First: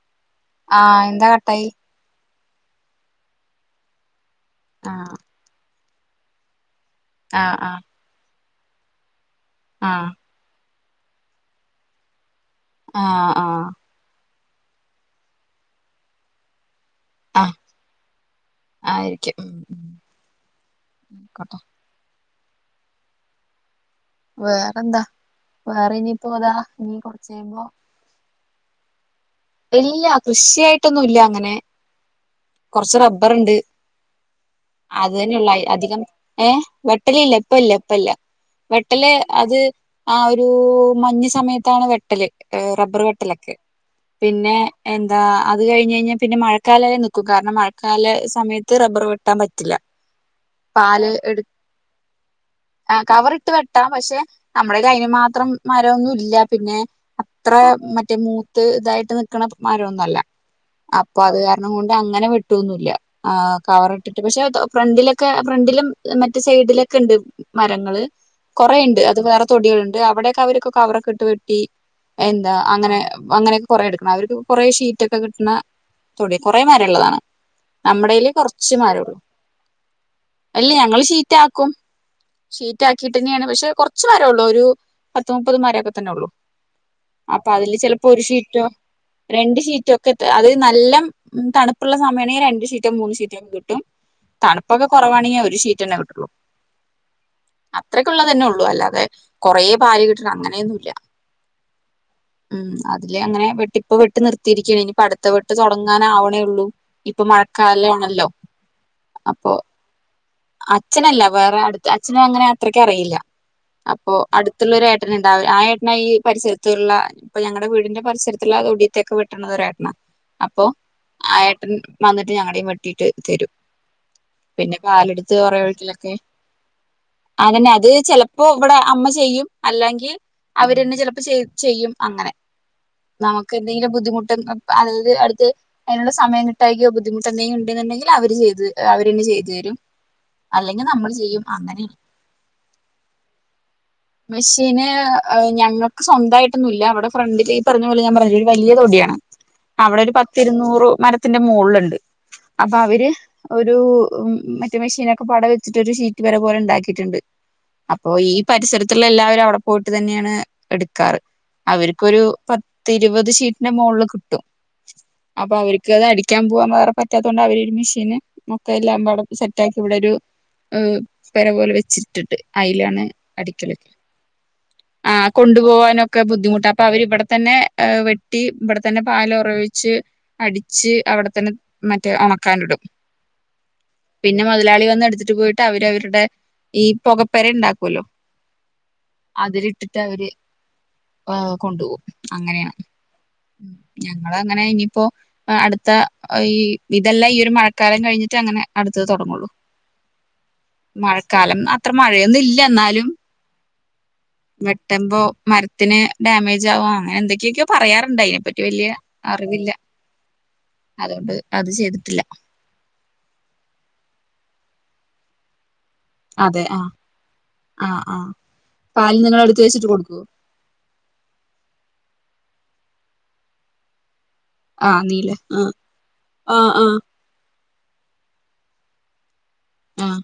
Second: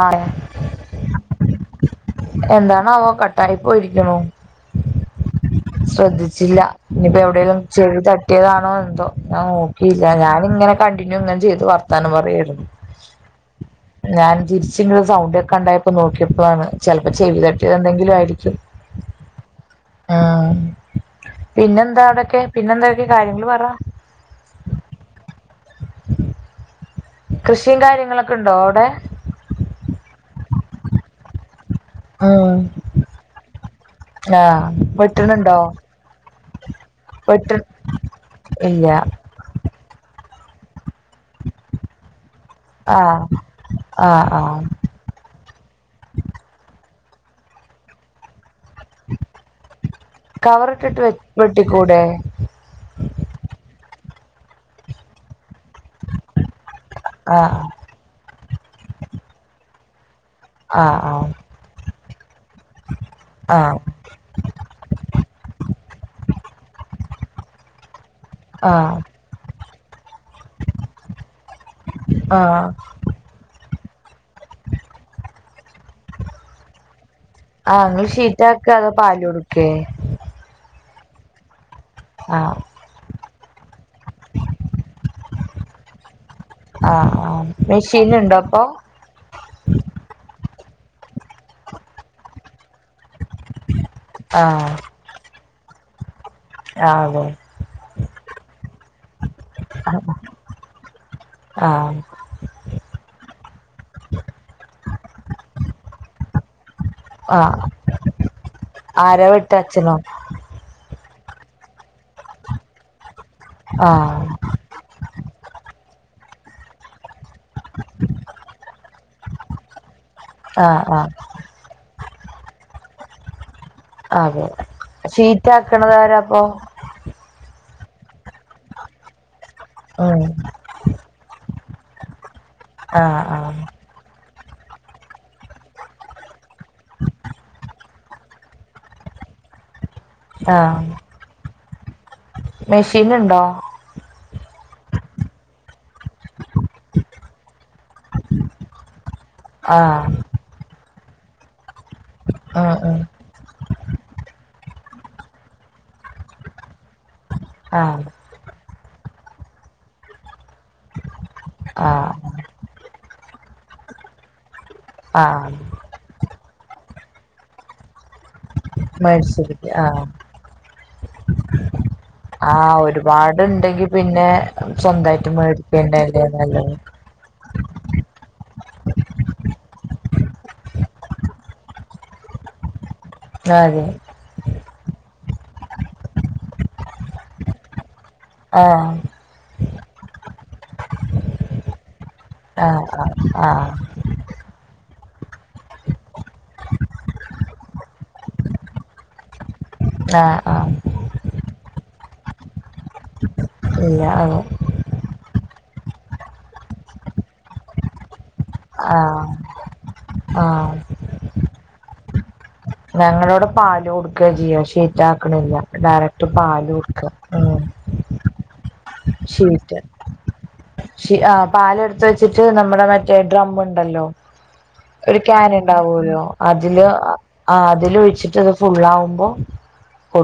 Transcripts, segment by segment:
ആഹ് ആ എന്താ കട്ടായി എന്താണാവോ കട്ടായിപോയിരിക്കണു ആഹ് ശ്രദ്ധിച്ചില്ല ആഹ് ഇനീപ്പമെവിടേലും ആഹ് ചെവി ത തട്ടിയതാണോ എന്തോ ഞാൻ നോക്കിയില്ല ഞാനിങ്ങനെ കണ്ടിന്യൂ ഇങ്ങനെ ചെയ്ത് വർത്താനം പറയാരുന്നു ആഹ് ആ തിരിച്ചിങ്ങട് സൗണ്ട് കേൾക്കണ്ടായപ്പം നോക്കിയപ്പളാണ് ചെലപ്പം ചെവി ആഹ് തട്ടിയതെന്തെങ്കിലും ആയിരിക്കും ആയിരിക്കും ഉം ഉം ആഹ് ആയിക്കോട്ടെ പിന്നെന്താ ക്കെ പിന്നെന്തൊക്കെ കാര്യങ്ങളു പറ വേറെന്താ വേറെ ഇനിയിപ്പോ [unintelligible] ഇനി കുറച്ചു കഴിയുമ്പോ ക്കുണ്ടോ അവിടെ എല്ല കൃഷിയായിട്ടൊന്നും ഇല്ല അങ്ങനെ ഉം കുറച്ച് റബ്ബർണ്ട് ആഹ് അത് തന്നെയുള്ള വെട്ടണുണ്ടോ അധികം ഏ വെട്ടല ഇല്ല ഇപ്പ വെട്ട് ഇല്ല ഇപ്പ ഇല്ല ഇല്ല വെട്ടല് അത് ആ ഒരു ഒരു മഞ്ഞ് സമയത്താണ് വെട്ടല് റബ്ബർ ആഹ് വെട്ടലൊക്കെ ആഹ് പിന്നെ ആഹ് എന്താ അത് കഴിഞ്ഞ് കഴിഞ്ഞാൽ പിന്നെ മഴക്കാല കാരണം മഴക്കാല സമയത്ത് റബ്ബർ വെട്ടാൻ പറ്റില്ല കവറിട്ടിട്ട് വെ പാല് എട് വെട്ടിക്കൂടെ ആ കവറിട്ട് വെട്ടാം പക്ഷെ നമ്മുടെ കൈയിൽ അതിനും മാത്രം ആരോഗിയം പിന്നെ അത്ര ആഹ് മറ്റേ മൂത്ത് ഇതായിട്ട് നിക്കണ മരൊന്നല്ല ആഹ് അപ്പൊ ആഹ് അത് കാരണം കൊ അങ്ങനെ വി ട്ടൊന്നുല്ല ആഹ് കവർ ഇട്ടിട്ട് പക്ഷെ ഫ്രണ്ടിലൊക്കെ ഫ്രണ്ടിലും മറ്റേ സൈഡിലൊക്കെ ണ്ട് മരങ്ങള് ആഹ് കുറെണ്ട് അത് വേറെ തൊടിയൾ അവടെ അവരൊക്കെ കവറക്കെ ഇട്ട് വെട്ടി എന്താ ആഹ് അങ്ങനെ അങ്ങനെ കുറ എടുക്കണം അവർക്ക് കുറേ ഷീറ്റ് ഒക്കെ കിട്ട്ന്ന തൊടിയ കുറേമര ള്ളതാണ് ആ ഇങ്ങൾ ഷീറ്റാക്ക അതോ പാലൊട് ക്കേ ശീറ്റാക്കും ഷീറ്റ് ആക്കിട്ടന്നെയാണ് പക്ഷെ കൊറച്ച് മരള്ളൂ ഒരു പത്ത് മുപ്പത് മരം തെന്നൊള്ളൂ ആഹ് ആഹ് അപ്പൊ അതില് ചെലപ്പോ ഒരു മെഷീന്ണ്ടോ അപ്പൊ ഷീറ്റോ രണ്ട് ഷീറ്റോ ഒക്കെ അത് നല്ലം തണുപ്പുള്ള സമയണെങ്കി രണ്ട് ഷീ റ്റോ മൂന്ന് സീറ്റക്കെ കിട്ടും ആഹ് തണുപ്പൊക്കെ കുറവാണെങ്കിൽ ഒരുഷീറ്റെന്നെ കിട്ടൊള്ളൂ ആഹ് അതെ അത്രയ്ക്കുള്ള തന്നെ ഉള്ളൂ അല്ലതെ കൊറേ പാല് കിട്ടിണ അങ്ങനെയൊന്നുല്ല ആഹ് ഉം അതില് അങ്ങനെ വെട്ട ഇപ്പ വെട്ട് നിർത്തിരിക്കാണ് ഇനിപ്പ അടുത്ത വെട്ട് തൊട ങ്ങാനവണേള്ളൂ ഇപ്പൊ ആഹ് മഴക്കാലമാണല്ലോ ആരാ വെട്ട അപ്പൊ അച്ഛനോ അച്ഛനല്ല വേറെ അടുത്ത് അച്ഛന് അങ്ങനെ അത്രക്കറിയില്ല അപ്പോ ആഹ് അടുത്തുള്ളൊരേ ട്ടന്ണ്ടാവ ആ എട്ടന ഈ പരിസരത്തുള്ള അപ്പ ഞങ്ങടെ വീടിന്റെ പരിസരത്ത്ള്ള തൊടി ടിക്കെ വെട്ടണത് ഒരേട്ടന അപ്പൊ ആഹ് ആഹ് ആ ഏട്ടൻ വന്നിട്ട് ഞങ്ങടെയും വെട്ടിട്ട് തരും ആ അതെ പിന്നെ പക്ഷെ ഈ പാലെടുത്ത് റ്റക്കണതാരാ പ്പൊ പിന്നെ അത് ചെലപ്പോ വടെ അമ്മ ചെയ്യും അല്ലെങ്കിൽ ഉം അവര്ന്നെ ചെലപ്പോ ചെയ ചെയ്യും അങ്ങനെ ആഹ് നമുക്ക് ആഹ് എന്തെങ്കിലും ബുദ്ധിമുട്ട് [inaudible] അടുത്ത് അതിനുള്ള സമയം കിട്ടക്കയോ ബുദ്ധിമുട്ട് എന്തെങ്കിലും ഉണ്ടെന്നുണ്ടെങ്കിൽ അവര് തന്നെ ചെയ്തു തരും അല്ലെങ്കിൽ നമ്മൾ ചെയ്യും അങ്ങനെ മെഷീൻണ്ടോ മഷീന് ഞങ്ങൾക്ക് സ്വന്തമായിട്ടൊന്നുമ ഇല്ല അവിടെ ഫ്രണ്ടില് ഈ പറഞ്ഞ പോലെ ഞാൻ പറഞ്ഞ ഒരു വലിയ തൊടിയാണ് അവിടെ ആഹ് ഒരു പത്തിരുന്നൂറ് മരത്തിന്റെ മുകളിലുണ്ട് ഉം അപ്പൊ ഉം അവര് ഒരു മറ്റ മെഷീനൊെ പട വെച്ചിട്ട് ഷീറ്റ് പേര പോലെണ്ടിയിട്ടുണ്ട് ആഹ് അപ്പൊ ഈ പരിസരത്തുള്ള എല്ലാവരും അവിടെ പോയിട്ട് തന്നെയാണ് എടുക്കാറ് അവർക്ക്ൊരു ആഹ് പത്തി ഇരുപത് ഷീറ്റിന്റെ മുകളില് കിട്ടും ആഹ് അപ്പൊ അവർക്ക്ത അടു ക്കാൻ പോവാൻ വേറെ പറ്റാത്തൊണ്ട് അവര് ഒരു മെഷീന് മക്കെ എല്ലാം വട സെറ്റ മേടിച്ചിരിക്ക ആഹ് ഇവിടെരു ് പര പോലെ വെച്ചി ആഹ ഒരുപാടുണ്ടെങ്കി പിന്നെ ആഹ് സ്വന്തായിട്ട് കൊണ്ടുപോവാനൊക്കെ മേടിക്കേണ്ടല്ലേ നല്ല ബുദ്ധിമുട്ടാ അപ്പൊ അവര് ഇവിടെ തന്നെ വെട്ടി ഇവിടെ തന്നെ പാൽ ഉറ ഒഴിച്ച് അടിച്ച് അവിടെ തന്നെ മറ്റേ ഉണക്കാനിടും അതെ മുതലാളി വന്ന് എടുത്തിട്ട് പോയിട്ട് അവര അവരുടെ ഈ പുകപ്പെര ഉണ്ടാക്കല്ലോ ആഹ അതിരി ഇട്ടിട്ട് അവര് കൊണ്ടുപോവും ആഹ ആ് ആഹ അങ്ങനെ ഇനിയിപ്പോ അടുത്ത ഇഹ് ഇതല്ല ഈ ഒരു മഴക്കാലം കഴിഞ്ഞിട്ട് അങ്ങനെ അടുത്തത് തൊടങ്ങുവൊള്ളൂ ആഹ് ആഹ് കാലം അത്ര മഴയൊന്നും ഇല്ല എന്നാലും ഇല്ല അതെ. വെട്ടുമ്പോ മരത്തിന് ഡാമേജ് ആവാ അങ്ങനെ എന്തൊക്കെയൊക്കെയ പറയാറുണ്ട് അതിനെപ്പറ്റി വല്യ ആഹ് അറിവില്ല ആഹ് അതുകൊണ്ട് അത് ചെയ്തിട്ടില്ല ഞങ്ങളവിടെ പാല് കൊടുക്ക ചെയ്യ ഷീറ്റ് ആക്കണില്ല ഡയറക്ട് അതെ പാല് ആഹ് കൊടുക്കാ ആഹ് ആഹ് പാല് നിങ്ങള് എടുത്ത് ഷീറ്റ് വെച്ചിട്ട് കൊടുക്കുവോ ഷ് ആഹ് പാൽ എടുത്ത് വെച്ച് വെച്ചിട്ടു നമ്മുടെ മറ്റേ ഡ്രം ഉണ്ടല്ലോ ആഹ് ഒരു നീല ക്യാൻ ആഹ് ഉണ്ടാവോല്ലോ ആഹ് അതില് ആഹ് ആ അതില് ഒഴിച്ചിട്ട്ത് അത് ഫുള്ള് ആവുമ്പോ ആഹ്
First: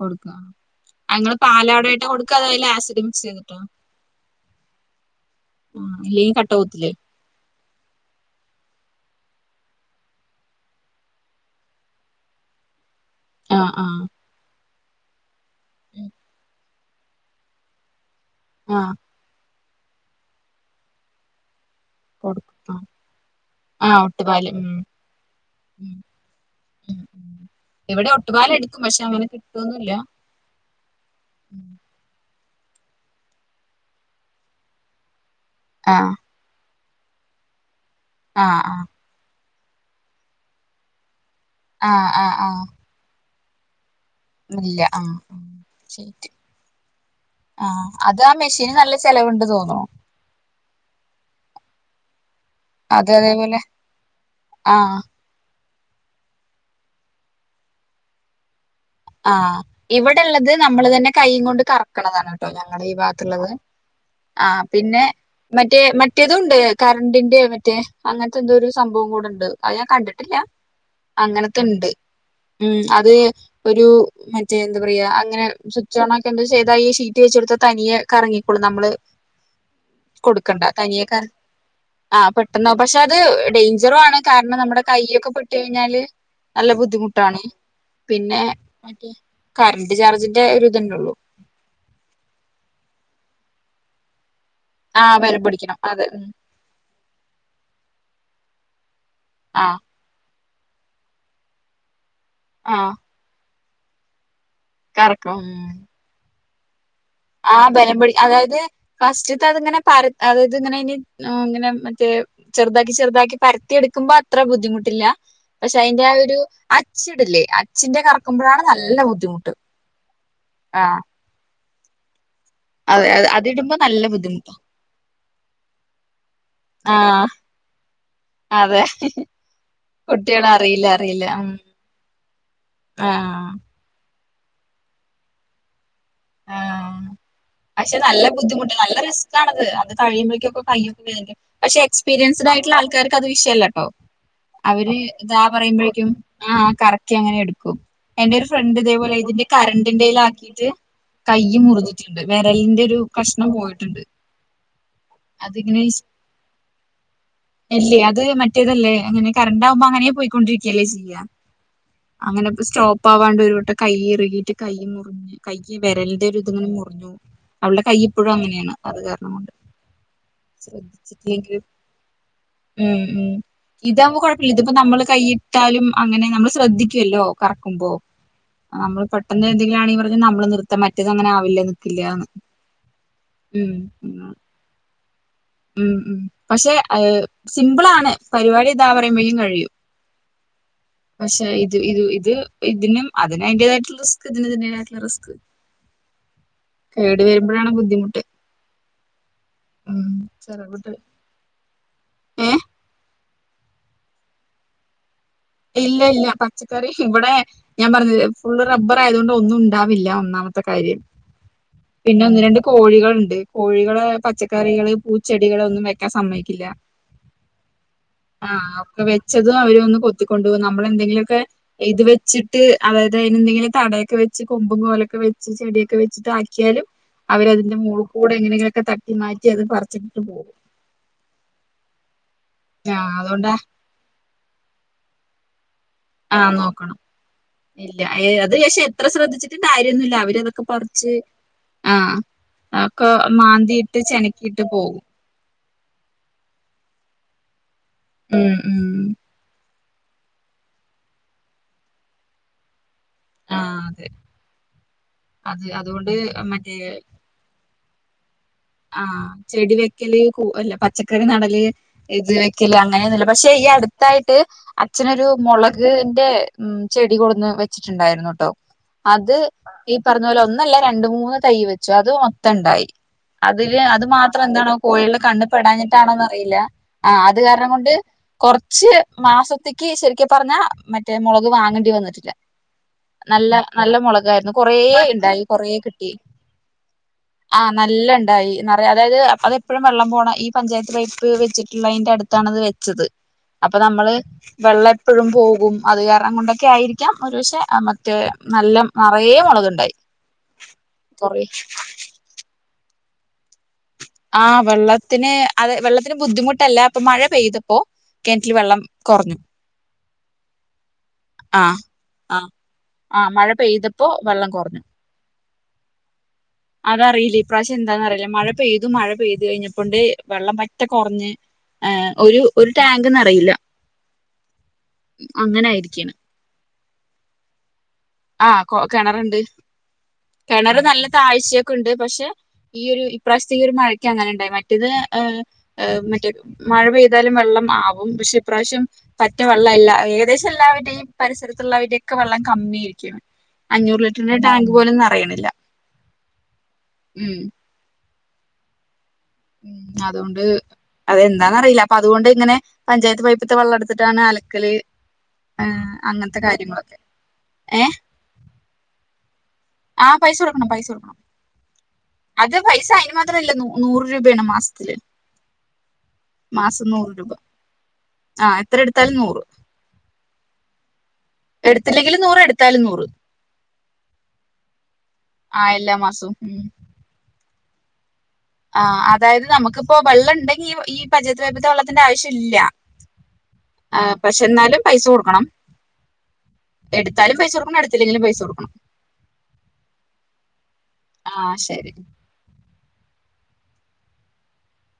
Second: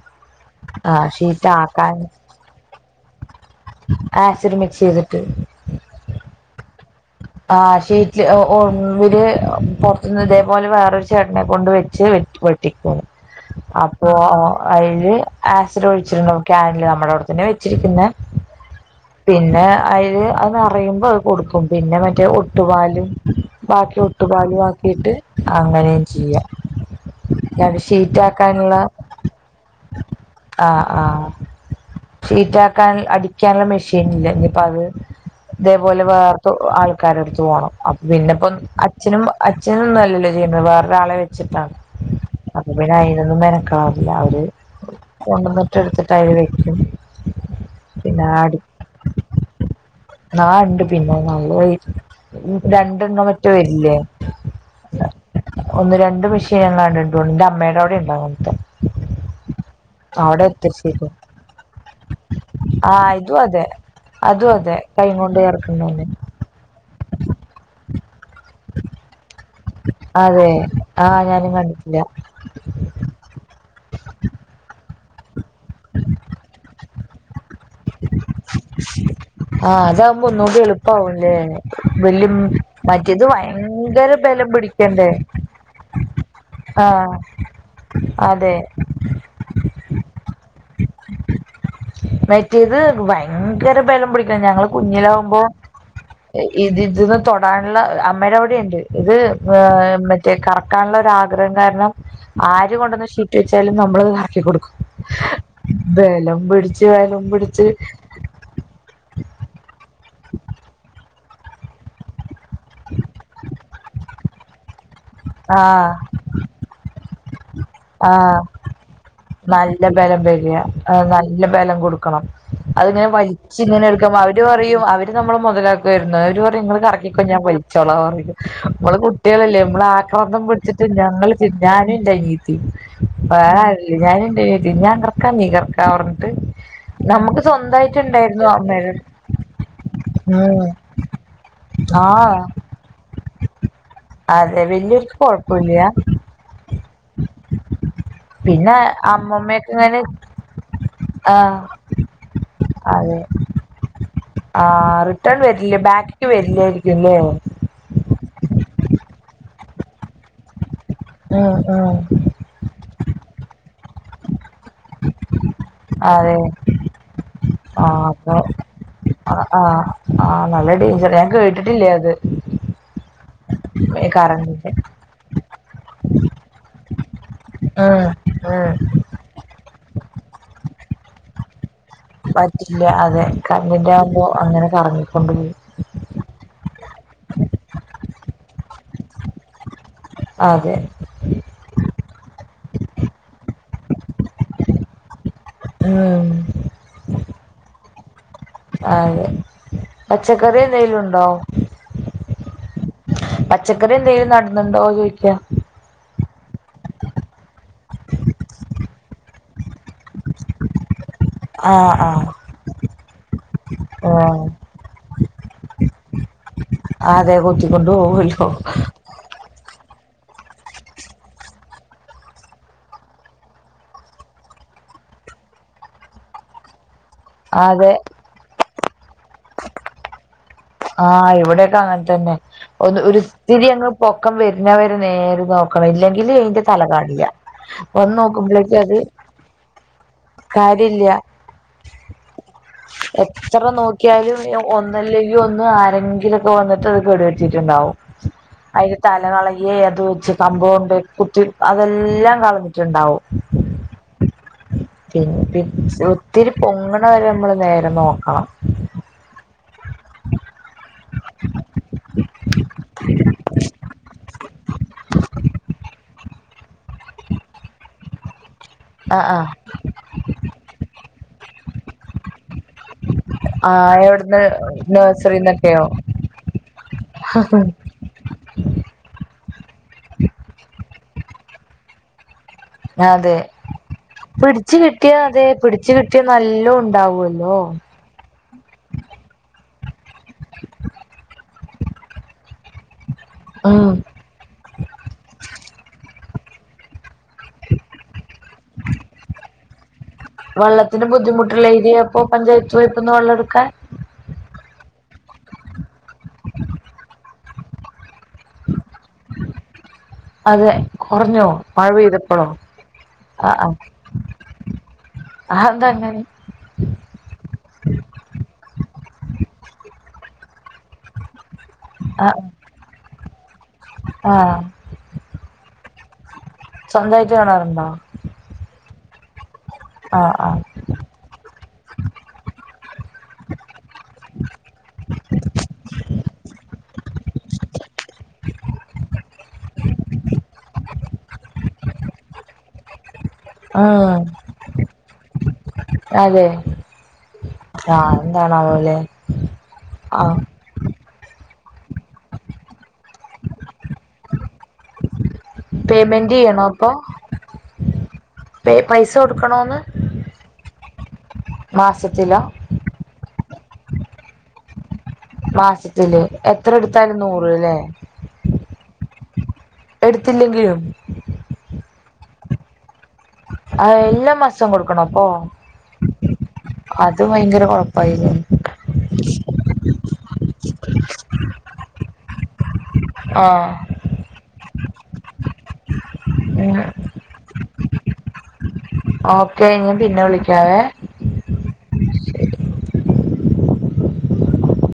കൊടുക്കുക ആ അങ്ങള് ഷീറ്റാക്കാൻ പാലാടായിട്ട് കൊടുക്കാ അതല്ല ആസിഡും ചെയ്തിട്ടോ ആസിഡ് മിക്സ് ചെയ്തിട്ട് ആഹ് [unintelligible] ആഹ് ഷീറ്റില് ആഹ് ഒര് പൊറത്തുന്ന് ഇതേപോലെ വേറൊരു ചേട്ടനെ കൊണ്ട് വെച്ച് വെട്ടിക്കുന്നു ആഹ് ആഹ് അപ്പോ ഏഴ് ആസിഡ് ഒഴിച്ചിരുന്നു ക്യാനിൽ നമ്മുടെ അവിടെ തന്നെ വെച്ചിരിക്കുന്നെ ആഹ് പിന്നെ അയിൽ അത് നിറയുമ്പോ അത് കൊടുക്കും പിന്നെ മറ്റേ കൊടുക്കും ആഹ് ഒട്ടുപാലും ബാക്കി ആഹ് ഒട്ടുപാല് ഒട്ടുപാലും ഉം ആക്കിട്ട് ഉം അങ്ങനെയും ചെയ്യാം ഉം ഉം ഇവിടെ ഷീറ്റ് ഒട്ടുപാല് ആക്കാനുള്ള എടുക്കും പക്ഷെ അങ്ങനെ കിട്ടൊന്നുല്ല ആഹ് ആഹ് ഷീറ്റാക്കാൻ അടിക്കാനുള്ള മെഷീൻ ഇല്ലേ ഇനിപ്പോ അത് ഇതേപോലെ ആഹ് വേർത് ആള് കാർടെടുത്ത് പോകണം അപ്പ പിന്നെപ്പൊ ആഹ് ആഹ് അച്ഛനും അച്ഛനൊന്നുമല്ലല്ലോ ചെയ്യുന്നത് വേറൊരു ആളെ വെച്ചു ആഹ് ആഹ് ആഹ് [unintelligible] അവര് ഇല്ല ആഹ് ആഹ് കൊണ്ടന്നിട്ട് എടുത്തിട്ട് അയിൽ ശരി വെക്കും ആഹ് അത് ആ പിന്നാടി മെഷീന് നല്ല ചെലവുണ്ട് തോന്നുണു ആഹ് ഉണ്ട് പിന്നവര് [unintelligible] അത് രണ്ടെണ്ണോ മറ്റോ അതേപോലെ വരില്ലേ ആഹ് ഒന്ന് രണ്ട് മെഷീനെങ്ങാണ്ട്ണ്ടുണ്ട് എന്റെ അമ്മയുടെ അവിടെ ഉണ്ട് അങ്ങനത്തെ ആഹ് അവിടെ ഇവിടെള്ളത് നമ്മൾ തന്നെ എത്തിച്ചേരും കൈയ്കൊണ്ട് കറക്കണതാണ് കേട്ടോ ഞങ്ങളുടെ ഈ ആ ഇതും ഭാഗത്തുള്ളത് അതെ ആ അതും അതെ പിന്നെ കൈ കൊണ്ട് മറ്റേ ചേർക്കുന്നതന്നെ മറ്റേതുമുണ്ട് കറണ്ടിന്റെ മറ്റേ അങ്ങനത്തെ എന്തോ ഒരു സംഭവം കൂടെ ഉണ്ട് അത് ഞാൻ കണ്ടിട്ടില്ല അതെ ആ ഞാനും അങ്ങനത്തെണ്ട് കണ്ടിട്ടില്ല അതു ഒരു മറ്റേ എന്താ പറയാ അങ്ങന സ്വിച്ച് ഓണാക്കി എന്തൊ ചെയ്ത ഈ ശീറ്റ് വെച്ച് കൊടുത്ത തനിയെ കറങ്ങിക്കൊളും നമ്മള് ആഹ് അതാവുമ്പോ ഒന്നുകൂടി കൊടുക്കണ്ട തനിയെ ക എളുപ്പാവുംല്ലേ ആ വല്യ പെട്ടെന്നോ പക്ഷെ അത് മറ്റേത് ഡേയ്ഞ്ചറു ഭയങ്കര ആണ് ബലം കാരണം നമ്മുടെ പിടിക്കണ്ടേ കൈയൊക്കെ പെട്ട് കഴിഞ്ഞാല് നല്ല ആഹ് ബുദ്ധിമുട്ടാണ് പിന്നെ അതെ മറ്റേ കറന്റ് ചാർജിന്റെ ഒരു ഇതന്നെ ഉള്ളു മറ്റേത് ഭയങ്കര ബലം പിടിക്ക ഞങ്ങള് ആഹ് കുഞ്ഞിലാവുമ്പോ ബലം പിടിക്കണം അതെ ഉം ഇത് ഇത് തൊടാനുള്ള അമ്മയുടെ അവിടെ ഉണ്ട് ഇത് ആഹ് എ മറ്റേ കറക് ക്കാനുള്ള ഒരു ആഗ്രഹം കാരണം ആരും ആഹ് കൊണ്ടന്ന ഷീറ്റ് വച്ചാലും നമ്മളത് കറക്കി കൊടുക്കും കറക്കും ബിഡിച്ച് ജ [unintelligible] ആ ബലംപിടി അതായത് ഫസ്റ്റത്ത അതിങ്ങനെ പര അതെത്ങ്ങനെ ആ അങ്ങനെ മറ്റേ ചെറുതാക്കി ചെറുതാക്കി പരത്തി എടുക്കുമ്പ എത്ര ബുദ്ധിമു ട്ടില്ല പക്ഷെ ആഹ് അതിന്റെ ആ ഒരു അച്ചി ടില്ലേ ആഹ് നല്ല ബലംമ്പര്യാ ആ ആഹ് നല്ല ബലം കൊടുക്കണം അതിങ്ങനെ അതെ അത് വലിച്ച് അതിടുമ്പോ ഇങ്ങനെ നല്ല എടുക്കമ്പ അവര് ബുദ്ധിമുട്ടാ പറയും അവര് നമ്മള് മുതലാക്കുവമായിരുന്നു അവര് പറയും നിങ്ങള് കറക്കിക്കോ ആഹ് ഞാൻ വലിച്ചോള അതെ നമ്മള് കുട്ടികളല്ലേ നമ്മൾ ആക്രാദം കുട്ടികള് പിടിച്ചിട്ട് അറിയില്ല അറിയില്ല ഞങ്ങൾ ഉം ഞാനും എന്റെ അനിയത്തി [unintelligible] ആഹ് ഞാനും എൻ്റെ ചേച്ചിയും ഞാൻ കറക്ക നി കറക്ക് ആ പക്ഷെ നല്ല ഉണ്ടായിരുന്നു ബുദ്ധിമുട്ട് അമ്മേടെ നല്ല റിസ്‌ക് ആണത് അത് ഉം കഴിയുമ്പോഴേക്കുക്കൊക്കെ കയ്യൊക്കെ വേദന പക്ഷെ ആഹ് എക്സ്പീരിയൻസ്ഡ ആയിട്ടുള്ള ആൾക്കാർക്ക് അത് വിഷയല്ലട്ടോ അതെ അവര് വല്യോർക്ക് ഇതാ കൊഴപ്പമില്ല പറയുമ്പോഴേക്കും ആ അങ്ങനെ എടുക്കും എന്റെ ഒരു പിന്നെ ഫ്രണ്ട് ഇതേപോലെ ഇതിന്റെ അമ്മമ്മയൊക്കെ ഇങ്ങനെ കറണ്ടിമേൽ ആക്കീട്ട് കൈ ആഹ് മുറഞ്ഞിട്ടുണ്ട് വിരലിന്റെ ഒരു അതെ കഷ്ണം പോയിട്ടുണ്ട് ആഹ് റിട്ടേൺ വരില്ല അതിങ്ങനെ ബാക്കിക്ക് വരില്ലായിരിക്കും ല്ലേ അല്ലേ അത് മറ്റേതല്ലേ അങ്ങനെ കറണ്ട പ അങ്ങനെയേപൊയ് ല്ലേ ചെയ്യ ഉം ഉം അങ്ങനെ ഇപ്പ സ്റ്റോപ്പ് ആവാണ്ട് കൈ ഇറുകിയിട്ട് കൈ മുറിഞ്ഞ് കൈ വിരലിന്റെ അതെ ഒരു ഇത്ങ്ങനെ മുറിഞ്ഞു. അവളുടെ ആ കൈഇപ്പഴും അപ്പൊ അങ്ങനെയാണ് അത് കാരണം ആ കൊണ്ട് ആ ആ നല്ല ഡെയിൻജർ ഞാൻ ശ്രദ്ധിച്ചിട്ടില്ലെങ്കിൽ കേട്ടിട്ടില്ലേ അത് ഉം ഉം കറങ്ങി ഇട്ടാലും അങ്ങനെ നമ്മള് ശ്രദ്ധിക്കുവല്ലോ കറക്കുമ്പോ ഉം ഉം നമ്മള് പെട്ടന്ന് [unintelligible] പർന് നമ്മള് നൃത്തം മറ്റത് അങ്ങനൊവില്ലന്ന് പറ്റില്ല അതെ കണ്ണിന്റെ ആകുമ്പോ അങ്ങനെ കറങ്ങി ഉം ഉം പക്ഷെ സിംപിൾ ആണ് പരിപാടി ഇതാ പറയുമ്പഴും കഴിയും അതെ പക്ഷെ ഇത് ഇത് ഇത് ഇത് ഇതിനും അതിന് അതിന്റേതായിട്ടുള്ള റിസ്ക് ഇതിനു ഇന്തിന്റേതായിട്ടുള്ള റിസ്ക് ഉം കേട് വരുമ്പഴാണ് ബുദ്ധിമുട്ട് അതെ ഉം പച്ചക്കറി ചെറകുട്ട് എന്തെലുണ്ടോ ഏഹ് പച്ചക്കറി എന്തെങ്കിലും നടന്നുണ്ടോ ചോയ്ക്ക ഇല്ല ഇല്ല പച്ചക്കറി ഇവിടെ ഞാൻ പർഞ്ഞില്ലേ ഫുള്ള് റബ്ബർ ആയതോണ്ട് ഒന്നും ഉണ്ടാവില്ല ഒന്നാമത്തെ കാര്യം ആ ആ പിന്നെ ഒന്ന് രണ്ട് കോഴികളുണ്ട് കോഴികള് ആ പച്ചക്കറികള് പൂച്ചെടികൾ ഒന്നും വെക്കാൻ സമ്മതിക്കില്ല അതെ കുത്തിക്കൊണ്ട് പോവല്ലോ ആ ഒക്കെ വെച്ചതും അവര് ഒന്ന് കൊ ച്ച് കൊണ്ട് വന്ന് നമ്മളെന്തെങ്കിലൊക്കെ ഇത് വെച്ചിട്ട് [unintelligible] തടയൊക്കെ വെച്ച് കൊമ്പും കോലൊക്കെ വെച്ച് ചെടിയൊക്കെ വെച്ചിട്ട് ആക്കിയാലും അവരതിന്റെ അതെ മൂക്കൂടെ എങ്ങനെങ്കിലൊക്കെ ത വി മാറ്റി അത് പറച്ചിട്ടിട്ട് പോകും ആ ഇവിടെക്കെ അങ്ങൻതന്നെ ഒത് ആഹ് അതുകൊണ്ടാ ഒരിത്തിരി അങ്ങ് പൊക്കം വര്ണവരെ നേര് നോക്ക മക്കള ഇല്ലെങ്കില് ആഹ് അയിന്റെ തല നോക്കണം കാടില്ല ഇല്ല അയ് അത് അശെ എത്ര ശ്രദ്ധിച്ചിട്ടും കാര്യന്നുല്ല അവര് അതൊക്കെ കാര്യല്ല പർച്ച്‌ ആ ഒക്കെ എത്ര മാന്തീട്ട് നോക്കിയാലും ചെനക്കിയിട്ട് പോകും ഒന്നല്ലെങ്കിൽ ഒന്ന് ആരെങ്കിലൊക്കെ വന്ന്ട്ട് അത് കേടര്ത്തിട്ടുണ്ടാവും ഉം ഉം അതിന് തലകളകിയ എ അത് വെച്ച് കമ്പൗണ്ട് കുത്തി അതെല്ലാം കളഞ്ഞിട്ടുണ്ടാവും ആഹ് അതെ പി പി അത് അതുകൊണ്ട് ഒത്തിരി മറ്റേ പൊങ്ങണ വരെ നമ്മള് നേര് ഞ നോകാം ആ ചെടി വെക്കല് അല്ല പച്ചക്കറി നടല് ഇത് വെക്കൽ അങ്ങനെന്നൂല്യ പക്ഷെ ഈ അടുത്തായിട്ട് അച്ഛനൊരു മുളക്ന്റെ ഉ ചെടി കൊടുന്ന് വെച്ചിട്ടുണ്ടായിരുന്ട്ടൊ ആഹ് അത് ആഹ് ഈ പറഞ്ഞ പോലെ ഒന്നല്ല രണ്ട മൂന്ന് തൈ വെച്ചു അത് മൊത്തംഇണ്ടായി അതില് ആഹ് അത് മാത്രം എവിടുന്ന് എന്താണോ പോയള്ളൂ കണ്ണി നഴ്സറിന്നൊക്കെയോ പെടഞ്ഞിട്ടാണോന്ന് അറിയില്ല ആ അത് കാരണം കൊണ്ട് കൊറച്ച് മാസത്തേക്ക് ശരിക്കും പറഞ്ഞാ മറ്റ് റ്റേ മൊളക് വാങ്ങേണ്ടി വന്നിട്ടില്ല അതെ നല്ല നല്ല മുളകായിരുന്നു കൊറേ പിടച്ച് കിട്ടിയ ഇണ്ടായി അതെ കൊറേ പിടിച്ചു കിട്ടി കിട്ടിയാ നല്ലോ ഉണ്ടാവല്ലോ ഉണ്ടായി നിറയെ അതായത് അതെ പ്പഴും വെള്ളം പോണ ഈ പഞ്ചായത്ത് പൈപ്പ് വെച്ചിട്ടുള്ളഅ തിന്റെ അടുത്താണ് അത് വെച്ചത് അപ്പൊ ഉം നമ്മള് വെള്ളെപ്പഴും പോകും അത് കാരണ് അയുകൊണ്ടൊക്കെ ആയിരിക്കാം ഒരു പക്ഷേ മ്മക്കെ നല്ല നിറയ മുളകൊണ്ടായി വെള്ളത്തിന് ബുദ്ധിമുട്ടില്ല ഇതെ യിപ്പോ പഞ്ചായത്ത് പൈപ്പ് ന്നു വെള്ളം എടുക്കാൻ ആ വെള്ളത്തിന് അത് വെള്ളത്തിന് ബുദ്ധിമുട്ടല്ല അപ്പൊ മഴ പെയ്തപ്പോ കിണറ്റിൽ വെള്ളം കുറഞ്ഞു അതെ കൊറഞ്ഞോ ആഹ് മഴ പെയ്തപ്പോഴോ ആഹ് ആഹ് മഴ ആ ആ പെയ്തപ്പോ വെള്ളം കുറഞ്ഞു അതെന്താങ്ങനെ അതറിയില്ല ഇപ്രാശ്യമ് എന്താന്നറിയില്ല മഴ പെയ്തു മഴ പെയ്തു കഴിഞ്ഞപ്പൊണ്ടേ വെള്ളം പറ്റേ കൊ റഞ്ഞ് ആ ഒരു ഒരു ടാങ്ക് നിറയെ ഐല ആ അങ്ങനായിരിക്കണ് സ്വന്തയായിട്ട് കാണാറുണ്ടോ ആ കൊ കെണറുണ്ട് ആഹ് ആഹ് കെണറ് നല്ല താഴ്ചയൊക്കെ ഉണ്ട് പക്ഷെ ഈയൊരു ഇപ്രാവശ്യത്തെ ഈ ഒരു മഴക്ക് അങ്ങനെ ഉണ്ടായി മറ്റേത് മറ്റേ മഴ പെയ്താലും വെള്ളം ആവും കിണർ നല്ല തയ്ച്ചക്കുണ്ട് പക്ഷെ ഇപ്രാവശ്യം പറ്റ വെള്ളം അല്ല ഏകദേശം എല്ലാരുടെയും എല്ലാരുടെയും പരിസരത്തുള്ളവരുടെയൊക്കെ വെള്ളം കമ്മിയി ശഓെ [unintelligible] അഞ്ഞൂറ് ഉം ലിറ്ററിന്റെ ടാങ്ക് പോലും നെറയണില്ല ഉം എന്താാണ് ഓലെ അതുകൊണ്ട് അതെന്താന്ന റിയില്ല അപ്പൊ അതുകൊണ്ട് ഇങ്ങനെ പഞ്ചായത്ത് പൈപ്പത്തെ വെള്ളം എടുത്തിട്ടാണ് അലക്കല് പേമെന്റ് അങ്ങനത്തെ ചെയ്യണോ അപ്പോ കാര്യങ്ങളൊക്കെ ഏഹ് പേ പൈസ് ആ പൈസ കൊടുക്കണം പൈസ കൊടുക്കണം മാസത്തിലോ അത് പൈസ അയിന്മാത്രില്ലൊന്നും നൂറ് രൂപയാണ് മാസത്തില് മാസത്തില് മാസം എത്രെടുത്താലും രൂപ നൂറ് അല്ലേ ആഹ് എത്ര എടുത്താലും നൂറ് എടുത്തില്ലെങ്കിലും എടുത്തില്ലെങ്കിൽ നൂറ് എടുത്താലും നൂറ് അ എല്ലാ മാസം കൊടുക്കും കൊടുക്കണം ഓ ആ എല്ലാ മാസവും ഉം. അത് ഭയങ്കര കുഴപ്പായില്ല ആ അതായത് നമുക്കിപ്പോ വെള്ളം ഉണ്ടെങ്കി ഈ പഞ്ചായത്ത്പൈപ്പ് വെള്ളത്തിന്റെ ആവശ്യം ഇല്ല ആഹ് ആ പക്ഷെ എന്നാലും പൈസ കൊടുക്കണം എടുത്താലും പൈസ കൊടുക്കണം എടുത്ത എടുത്തിലെങ്കിലും പൈസ കൊടുക്കണം ഓക്കെ ഇൻ പിന്നെ വിളിക്കാവേ ആ ശരി ശെരി